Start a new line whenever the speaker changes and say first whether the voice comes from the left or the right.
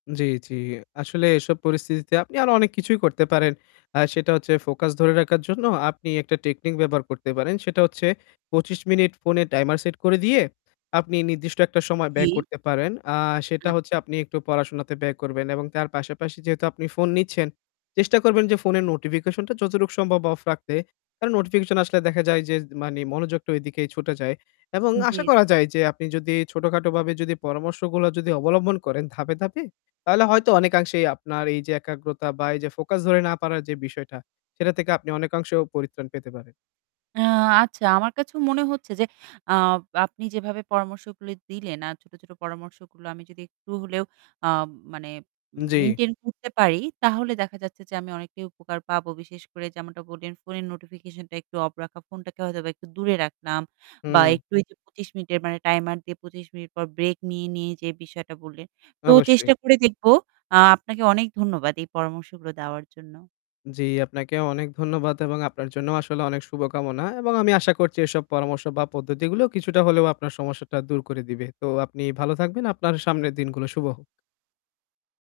left: জ্বি, জ্বি। আসলে এসব পরিস্থিতিতে আপনি আরো অনেক কিছুই করতে পারেন। আ সেটা হচ্ছে ফোকাস ধরে রাখার জন্য আপনি একটা টেকনিক ব্যবহার করতে পারেন। সেটা হচ্ছে ২৫ মিনিট ফোনে টাইমার সেট করে দিয়ে, আপনি নির্দিষ্ট একটা সময় ব্যয়
right: জ্বী।
left: করতে পারেন। আ সেটা
right: আচ্ছা।
left: হচ্ছে আপনি একটু পড়াশোনাতে ব্যয় করবেন এবং তার পাশাপাশি যেহেতু আপনি ফোন নিচ্ছেন চেষ্টা করবেন যে ফোনের নোটিফিকেশন টা যতটুক সম্ভব অফ রাখতে। কারণ নোটিফিকেশন আসলে দেখা যায় যে, মানে মনোযোগটা এদিকে ছুটে যায়। এবং
right: জ্বী, জ্বী।
left: আশা করা যায় যে আপনি যদি ছোটখাটো ভাবাবে যদি পরামর্শগুলো যদি অবলম্বন করেন, ধাপে, ধাপে তাহলে হয়তো অনেকাংশেই আপনার এই যে একাগ্রতা বা এই যে ফোকাস ধরে না পাড়ার যে বিষয়টা সেটা থেকে আপনি অনেকাংশেও পরিত্রাণ পেতে পারেন।
right: আ আচ্ছা, আমার কাছেও মনে হচ্ছে যে আ আপনি যেভাবে পরামর্শগুলো দিলেন আর ছোট, ছোট পরামর্শগুলো আমি যদি একটু হলেও আ মানে
left: জ্বি।
right: মেইনটেইন করতে পারি, তাহলে দেখা যাচ্ছে যে আমি অনেকটাই উপকার পাবো। বিশেষ করে যেমনটা বললেন ফোনের নোটিফিকেশন টা একটু অফ রাখা, ফোনটাকে হয়তো একটু দূরে রাখলাম বা
left: হম।
right: একটু যে ২৫ মিনিটের মানে টাইমার দিয়ে ২৫ মিনিট পর ব্রেক নিয়ে নিয়ে যে বিষয়টা বললেন। তো
left: অবশ্যই।
right: চেষ্টা করে দেখব। আপনাকে অনেক ধন্যবাদ এই পরামর্শগুলো দেওয়ার জন্য।
left: জী, আপনাকে অনেক ধন্যবাদ এবং আপনার জন্য আসলে অনেক শুভকামনা। এবং আমি আশা করছি এসব পরামর্শ বা পদ্ধতিগুলো কিছুটা হলেও আপনার সমস্যাটা দূর করে দিবে। তো আপনি ভালো থাকবেন। আপনার সামনের দিনগুলো শুভ হোক।